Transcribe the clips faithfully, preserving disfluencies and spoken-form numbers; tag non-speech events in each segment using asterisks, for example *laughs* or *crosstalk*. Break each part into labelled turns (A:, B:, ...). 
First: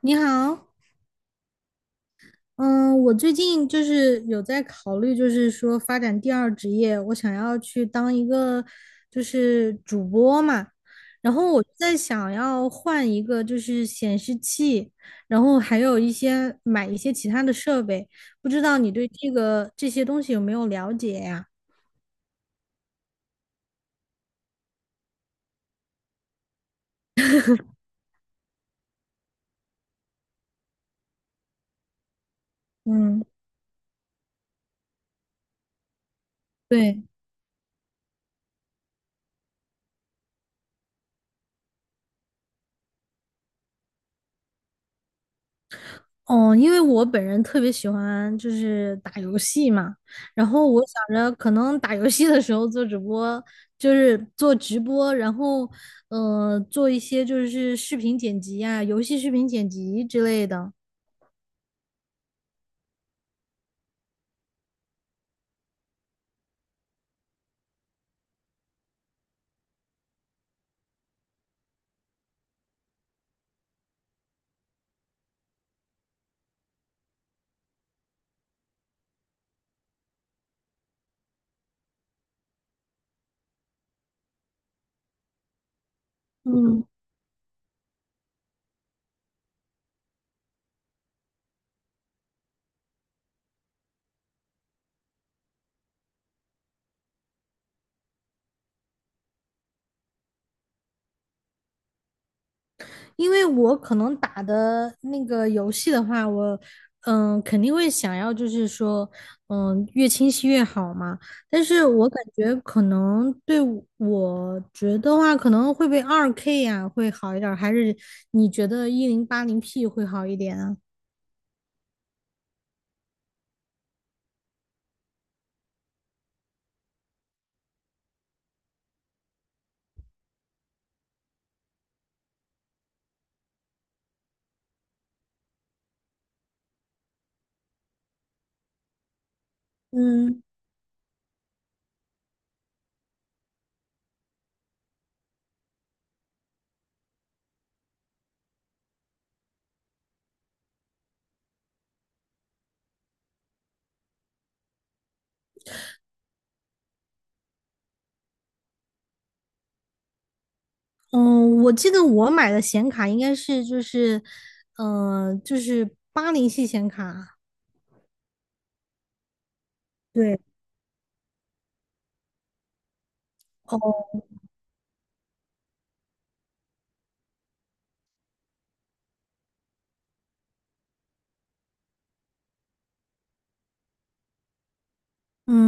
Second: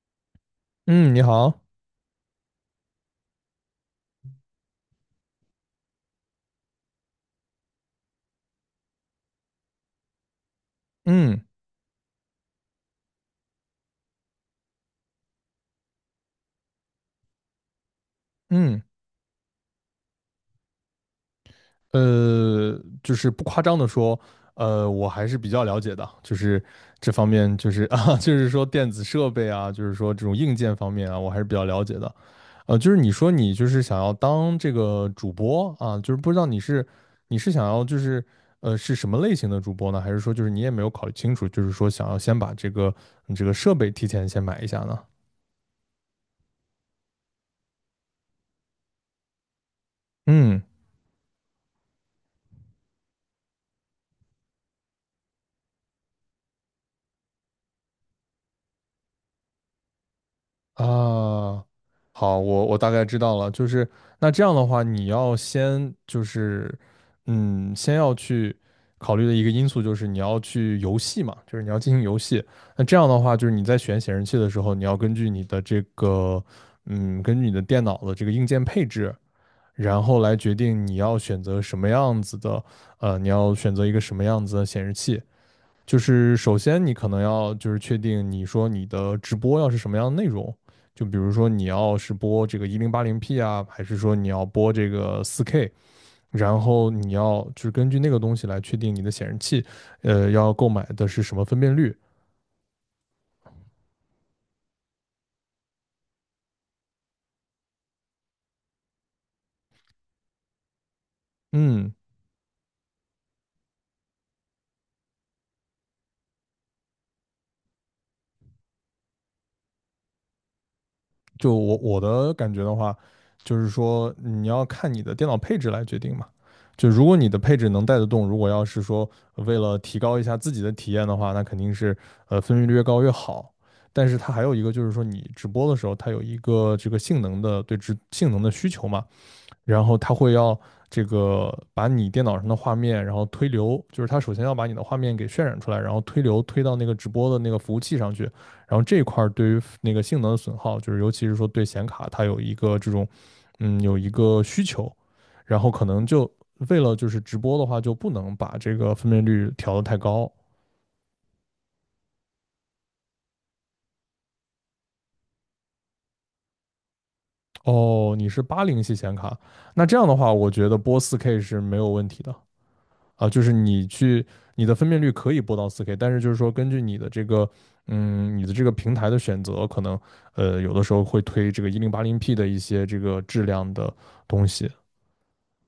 A: 你好，
B: 嗯，你好。
A: 嗯，我最近就是有在考虑，就是说发展第二职业，我想要去当一个就是主播嘛，然
B: 嗯
A: 后我在想要换一个就是显示器，然后还有一些买一些其他的设备，不知道
B: 嗯，
A: 你对这个这些东西有没有了解呀？
B: 呃，就是不夸张的说，呃，我还是比较了解的，就是这方面，就是 *laughs* 啊，就是说电子设备啊，就是说这种硬件方面啊，我还是比较了解的。呃，就是你
A: 嗯，
B: 说你就是想要当这个主播啊，就是不知道你是
A: 对。
B: 你是想要就是呃是什么类型的主播呢？还是说就是你也没有考虑清楚，就是说想要先把这个你这个设备提前先买一下呢？
A: 哦，因为我本人特别喜欢就是打游戏嘛，然
B: 嗯。
A: 后我想着可能打游戏的时候做直播，就是做直播，然后呃做一些就是视频剪辑啊，游戏视频剪辑之类的。
B: 啊，好，我我大概知道了，就是那这样的话，你要先就是，嗯，先要去考虑的一个因素就是你要去游戏嘛，就是你要进行游戏。那这样的话，就是你在选显示器的时候，你要根据你的这个，嗯，根据你的电脑的这个硬件配置，然后来决定你要选择什么样子的，呃，你要选择一个什么样子的显示器。就是首先
A: 嗯，
B: 你可能要就是确定你说你的直播要是什么样的内容，就比如说你要是播这个一零八零 P 啊，还是说你要播这个四 K,然后你要就是根据那个东西来确定你的显示器，呃，要购买的是什么分辨率。
A: 因为我可能打的那个游戏的话，我嗯肯定会想要，就是说嗯越清晰越好嘛。但是
B: 嗯，
A: 我感觉可能对我我觉得话，可能会被二 K 呀、会好一点儿，还是你觉得一零八零 P 会好一点啊？
B: 就我我的感觉的话，就是说你要看你的电脑配置来决定嘛。就如果你的配置能带得动，如果要是说为了提高一下自己的体验的话，那肯定是呃分辨率越高越好。但是它还有一个就是说，你直播的时候，它有一个这个性能的对直性能的需求嘛，然后它会
A: 嗯
B: 要这个把你电脑上的画面，然后推流，就是它首先要把你的画面给渲染出来，然后推流推到那个直播的那个服务器上去，然后这一块儿对于那个性能的损耗，就是尤其是说对显卡它有一个这种，嗯，有一个需求，然后可能就为了就是直播的话，就不能把这个分辨率调得太高。
A: 嗯，我记得我买的显卡应该是就是嗯、呃就是八零系显卡。
B: 哦，你是八零系显卡，那这样的话，
A: 对，
B: 我觉得播四 K 是没有问题的。啊，就是你
A: 哦，
B: 去你的分辨率可以播到四 k, 但是就是说根据你的这个，嗯，你的这个平台的选择，可能呃有的时候会推这个一零八零 p 的一些这个质量的东西。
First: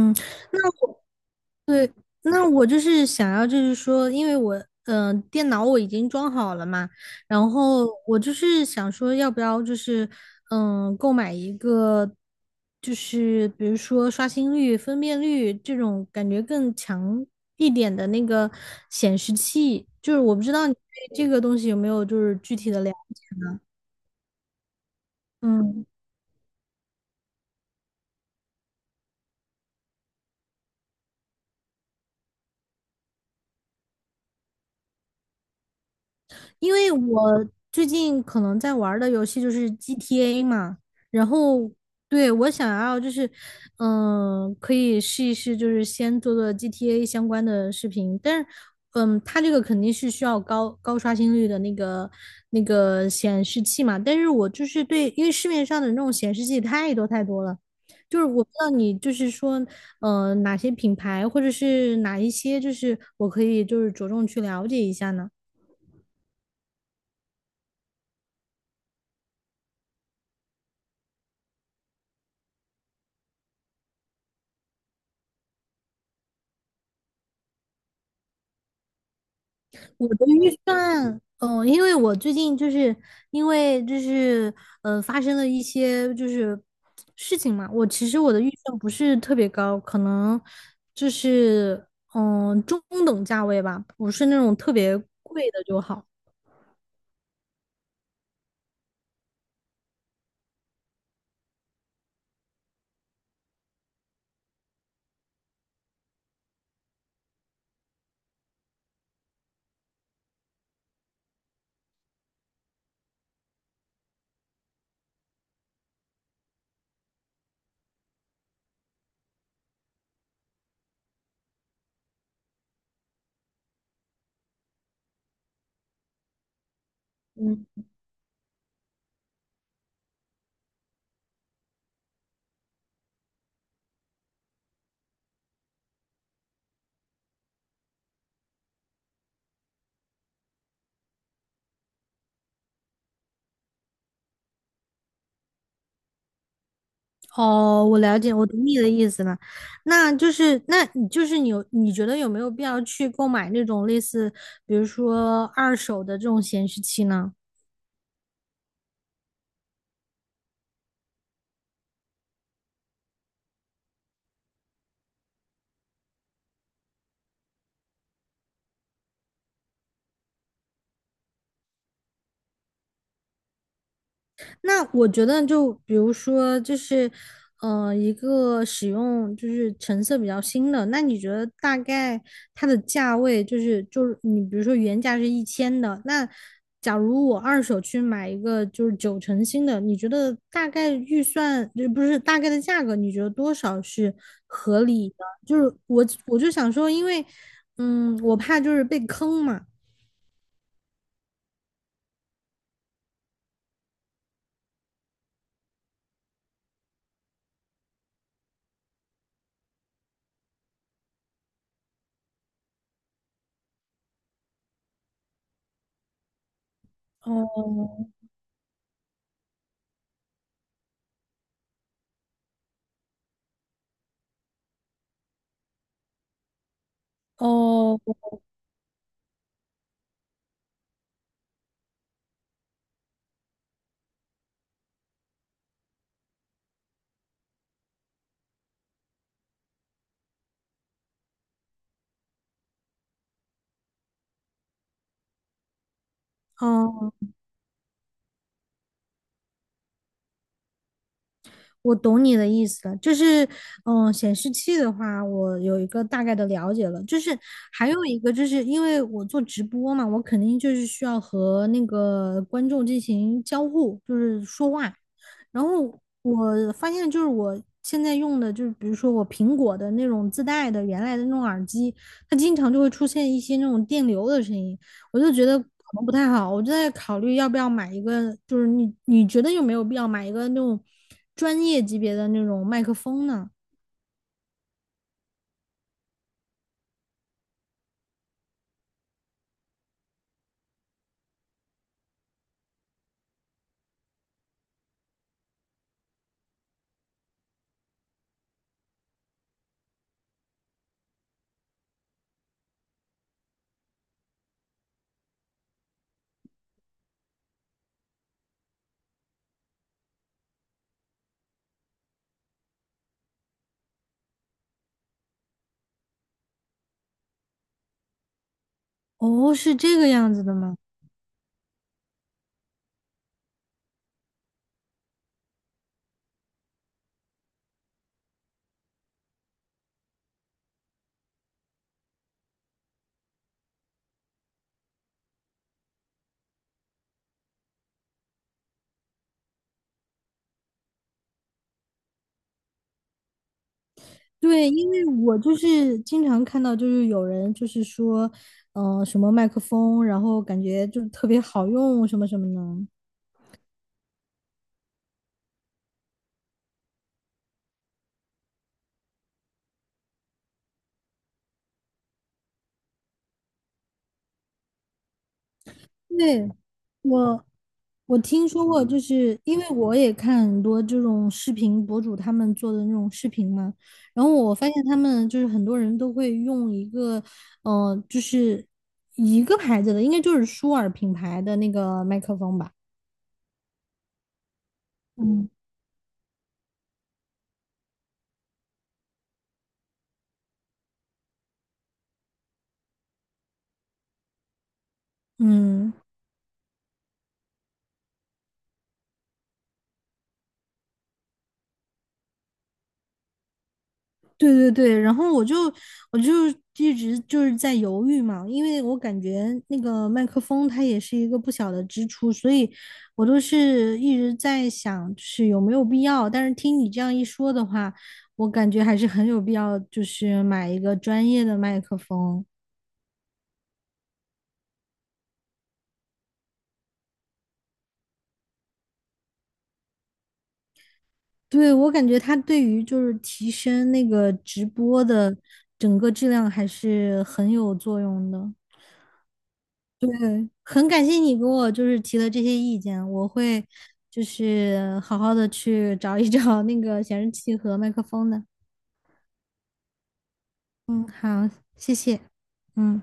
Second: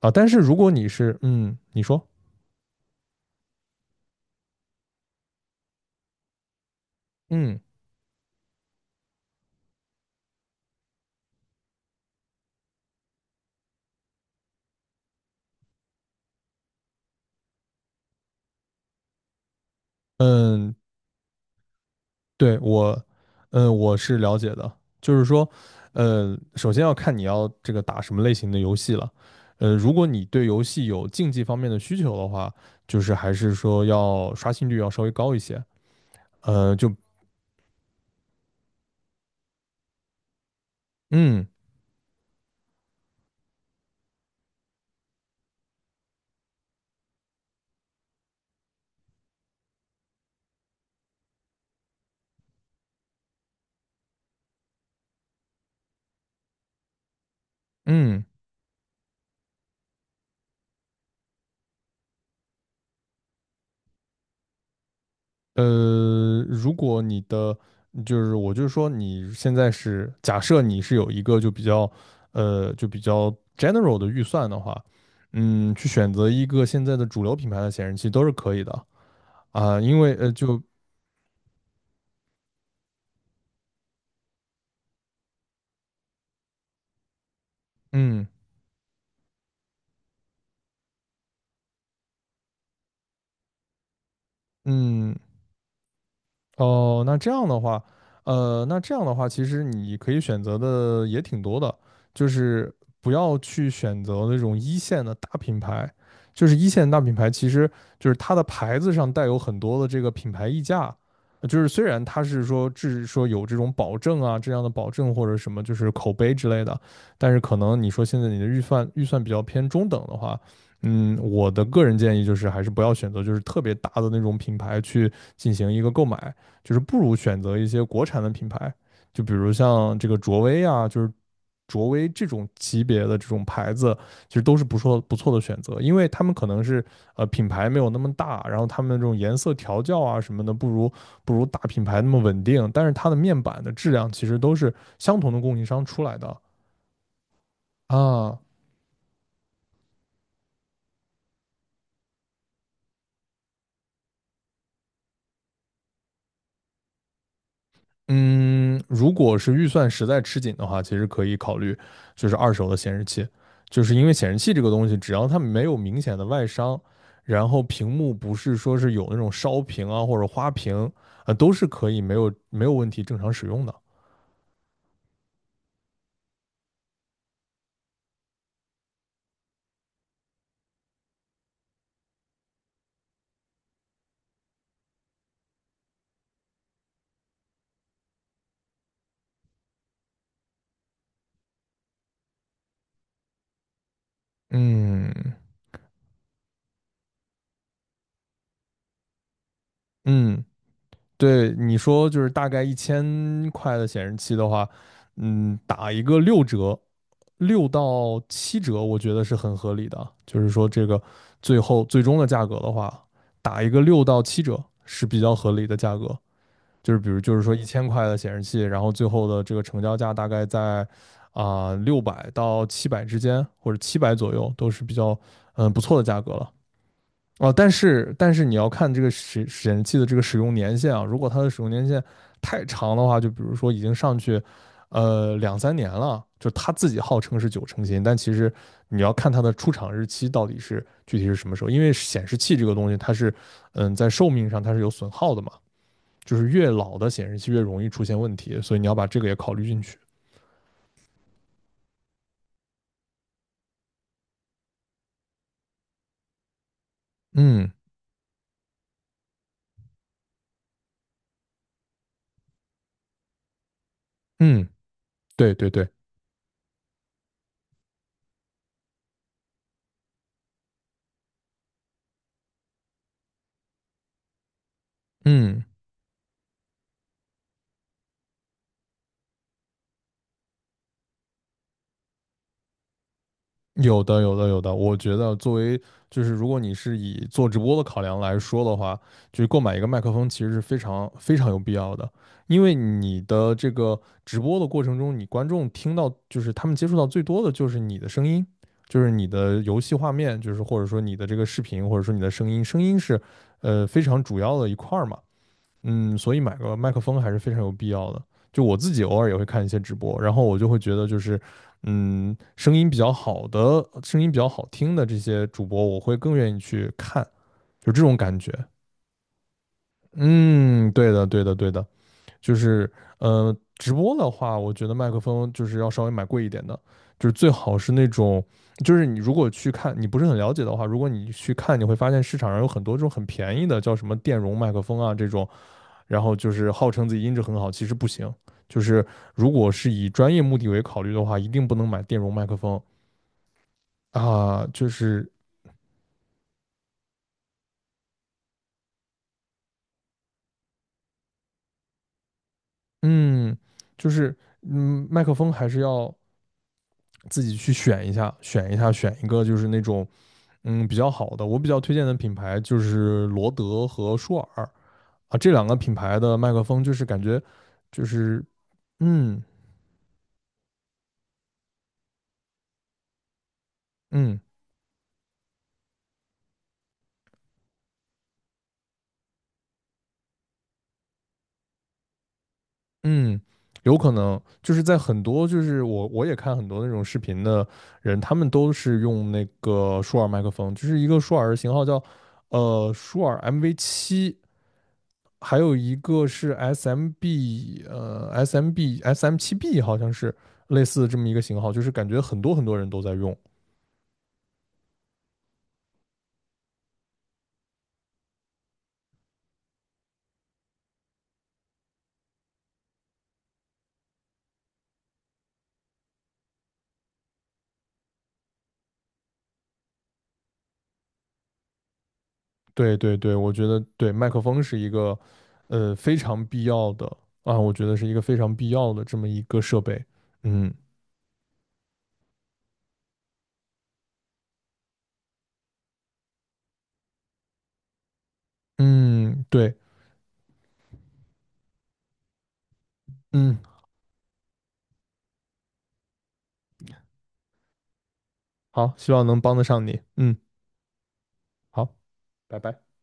B: 啊，但是如
A: 那
B: 果你是，嗯，你
A: 对，
B: 说，
A: 那我就是想要，就是说，因为我，嗯、电脑我已经装好了嘛，然
B: 嗯
A: 后我就是想说，要不要就是，嗯、购买一个，就是比如说刷新率、分辨率这种感觉更强一点的那个显示器，就是我不知道你
B: 嗯
A: 对这个东西有没有就是具
B: 对。
A: 体的了
B: 我，
A: 解，
B: 嗯我是了解的，就是说
A: 嗯。
B: 呃首先要看你要这个打什么类型的游戏了。呃，如果你对游戏有竞技方面的需求的话，就是还是说要刷新率要稍微高一些。呃，
A: 因
B: 就
A: 为我最近可能在玩儿的游戏就是 G T A 嘛，然
B: 嗯
A: 后对我想要就是，嗯、可以试一试，就是先做做 G T A 相关的视频，但是，嗯，它这个肯定是需要高高刷新率的那个那个显示器嘛，但是我就是对，因为市面上的那种显示器太多太多了。就是
B: 嗯，
A: 我不知道你就是说，呃，哪些品牌或者是哪一些，就是我可以就是着重去了解一下呢？
B: 呃，如果你的就是我就是说你现在是假设你是有一个就比较呃就比较 general 的预算的话，嗯，去选择一个现在的主流品牌的显示器都是可以的。啊，因
A: 我
B: 为
A: 的
B: 呃
A: 预
B: 就
A: 算，嗯，因为我最近就是因为就是呃发生了一些就是事情嘛，我其实
B: 嗯
A: 我的预算不是特别高，可能就是嗯、中等价位吧，不是那种特别
B: 嗯
A: 贵的就好。
B: 哦，那这样的话，呃，那这样的话，其实你可以选择的也挺多的，就是不要去选择那种一线的大品牌，就是一线大品牌，其实就是它的牌子上带有很多的这个品牌溢价，呃就是虽然它是说只说有这种保证啊，这样的保证或者什么就是口碑之类的，但是可能你说现在你的预算预算比较偏中等的话，嗯，我的个人建议就是还是不要选择就是特别大的那种品牌去进行一个购买。就是不如选择一些国产的品牌，就比如像这个卓威啊，就是卓威这种级别的这种牌子，其实都是不错不错的选择，因为他们可能是呃品牌没有那么大，然后他们这种颜色调教啊什么的，不如不如大品牌那么稳定，但是它的面板的质量其实都是相同的供应商出来的。
A: 哦，我了解，
B: 啊，
A: 我懂你的意思了。那就是那你就是你有你觉得有没有必要去购买那种类似比如说二手的这种显示器呢？
B: 嗯，如果是预算实在吃紧的话，其实可以考虑就是二手的显示器，就是因为显示器这个东西，只要它没有明显的外伤，然后屏幕不是说是有那种烧屏啊或者花屏，呃，都是可以没有没有问题正常使用的。
A: 那我觉得，就比如说，就是，呃，一个使用就是成色比较新的，那你觉得大概它的价位就是，就是你比如说原价是一千的，那假如我二手去买一个就是九成新的，你觉得大概预算，就不是大概的价格，你觉得多少是合理
B: 嗯
A: 的？就是我我就想说，因为，嗯，我怕就是被坑嘛。
B: 嗯，对，你说就是大概一千块的显示器的话，嗯，打一个六折，六到七折，我觉得是很合理的。就是说，这个最后最终的价格的话，打一个六到七折是比较合理的价格。就是比如，就是说一千块
A: 哦
B: 的显示器，然后最后的这个成交价大概在，啊，六百到七百之间，或者七百左右，都是比较，嗯，不错的价格了。哦，但
A: 哦
B: 是但是你要看这个显显示器的这个使用年限啊，如果它的使用年限太长的话，就比如说已经上去，呃，两三年了，就它自己号称是九成新，但其实你要看它的出厂日期到底是具体是什么时候，因为显示器这个东西它是，嗯，在寿命上它是有损耗的嘛，就是越老的
A: 哦，
B: 显示器越容易出现问题，所以你要把这个也考虑进去。
A: 我懂你的意思了，就是，嗯，显示器的话，我有一个大概的了解了。就是
B: 嗯
A: 还有一个，就是因为我做直播嘛，我肯定就是需要和那个观众进行交互，就是
B: 嗯，
A: 说话。
B: 对
A: 然
B: 对对，
A: 后我发现就是我现在用的，就是比如说我苹果的那种自带的原来的那种耳机，它经常就会出现一些那种电流的声音，我就觉得可
B: 嗯。
A: 能不太好，我就在考虑要不要买一个，就是你你觉得有没有必要买一个那种专业级别的那种麦克风呢？
B: 有的，有的，有的。我觉得作为就是如果你是以做直播的考量来说的话，就是购买一个麦克风其实是非常非常有必要的，因为你的这个直播的过程中，你观众听到就是他们接触到最多的就是你的声音，就是你的游戏画面，就是或者说你的这个视频，或者说你的声音，声音是呃非常主要的一块儿嘛。嗯，所以买个麦克风还是非常有必要的。就我自己偶尔也会看一些直播，然后我就会觉得就是，嗯，声音比较好的、声音比较好听的这些主播，我会更愿意去看，就这种感觉。
A: 哦，是这个样子的吗？
B: 嗯，对的，对的，对的，就是呃，直播的话，我觉得麦克风就是要稍微买贵一点的，就是最好是那种，就是你如果去看，你不是很了解的话，如果你去看，你会发现市场上有很多这种很便宜的，叫什么电容麦克风啊这种，然后就是号称自己音质很好，其实不行。就是如果是以专业目的为考虑的话，一定不能买电容麦克风啊。
A: 对，
B: 就
A: 因为
B: 是，
A: 我就是经常看到，就是有人就是说，嗯、什么麦克风，然后感觉就特别好用，什么什么的。
B: 嗯，就是，嗯，麦克风还是要自己去选一下，选一下，选一个就是那种，嗯，比较好的。我比较推荐的品牌就是罗德和舒尔，啊，这两个品牌的
A: 对，
B: 麦克风就是感觉
A: 我
B: 就
A: 我
B: 是，
A: 听说过，就是
B: 嗯
A: 因为我也看很多这种视频博主他们做的那种视频嘛，然后
B: 嗯。
A: 我发现他们就是很多人都会用一个，呃，就是一个牌子的，应该就是舒尔品牌的那个麦克风吧。
B: 嗯，有可能就是在很多
A: 嗯
B: 就是我我也看很多那种视频的人，他们都是用那个舒尔麦克风，就是一个舒尔的型号叫呃舒尔 M V 七，还有
A: 嗯，
B: 一个是 SMB 呃 SMB S M 七 B 好像是类似这么一个型号，就是感觉很多很多人都在用。
A: 对对对，然后我就我就一直就是在犹豫嘛，因为我感觉那个麦克风它也是一个不小的支出，所以我都是一直在想，就是有没有必要。但是听你这样一说的话，我感觉还是很有必要，就是买一个专业的麦克风。
B: 对对对，我觉得对麦克风是一个呃非常必要的，啊，我觉得是一个非常必要的这么一个设备。嗯
A: 对，我感觉它对于就是提升那个直播的整个质量还是很有作用的。
B: 嗯，对。
A: 对，很感谢你给我就是提的这些意见，我
B: 嗯，
A: 会就是好好的去找一找那个显示器和麦克风的。
B: 好，希望能帮得上你。嗯，
A: 嗯，好，谢
B: 好，
A: 谢。
B: 拜拜。
A: 嗯。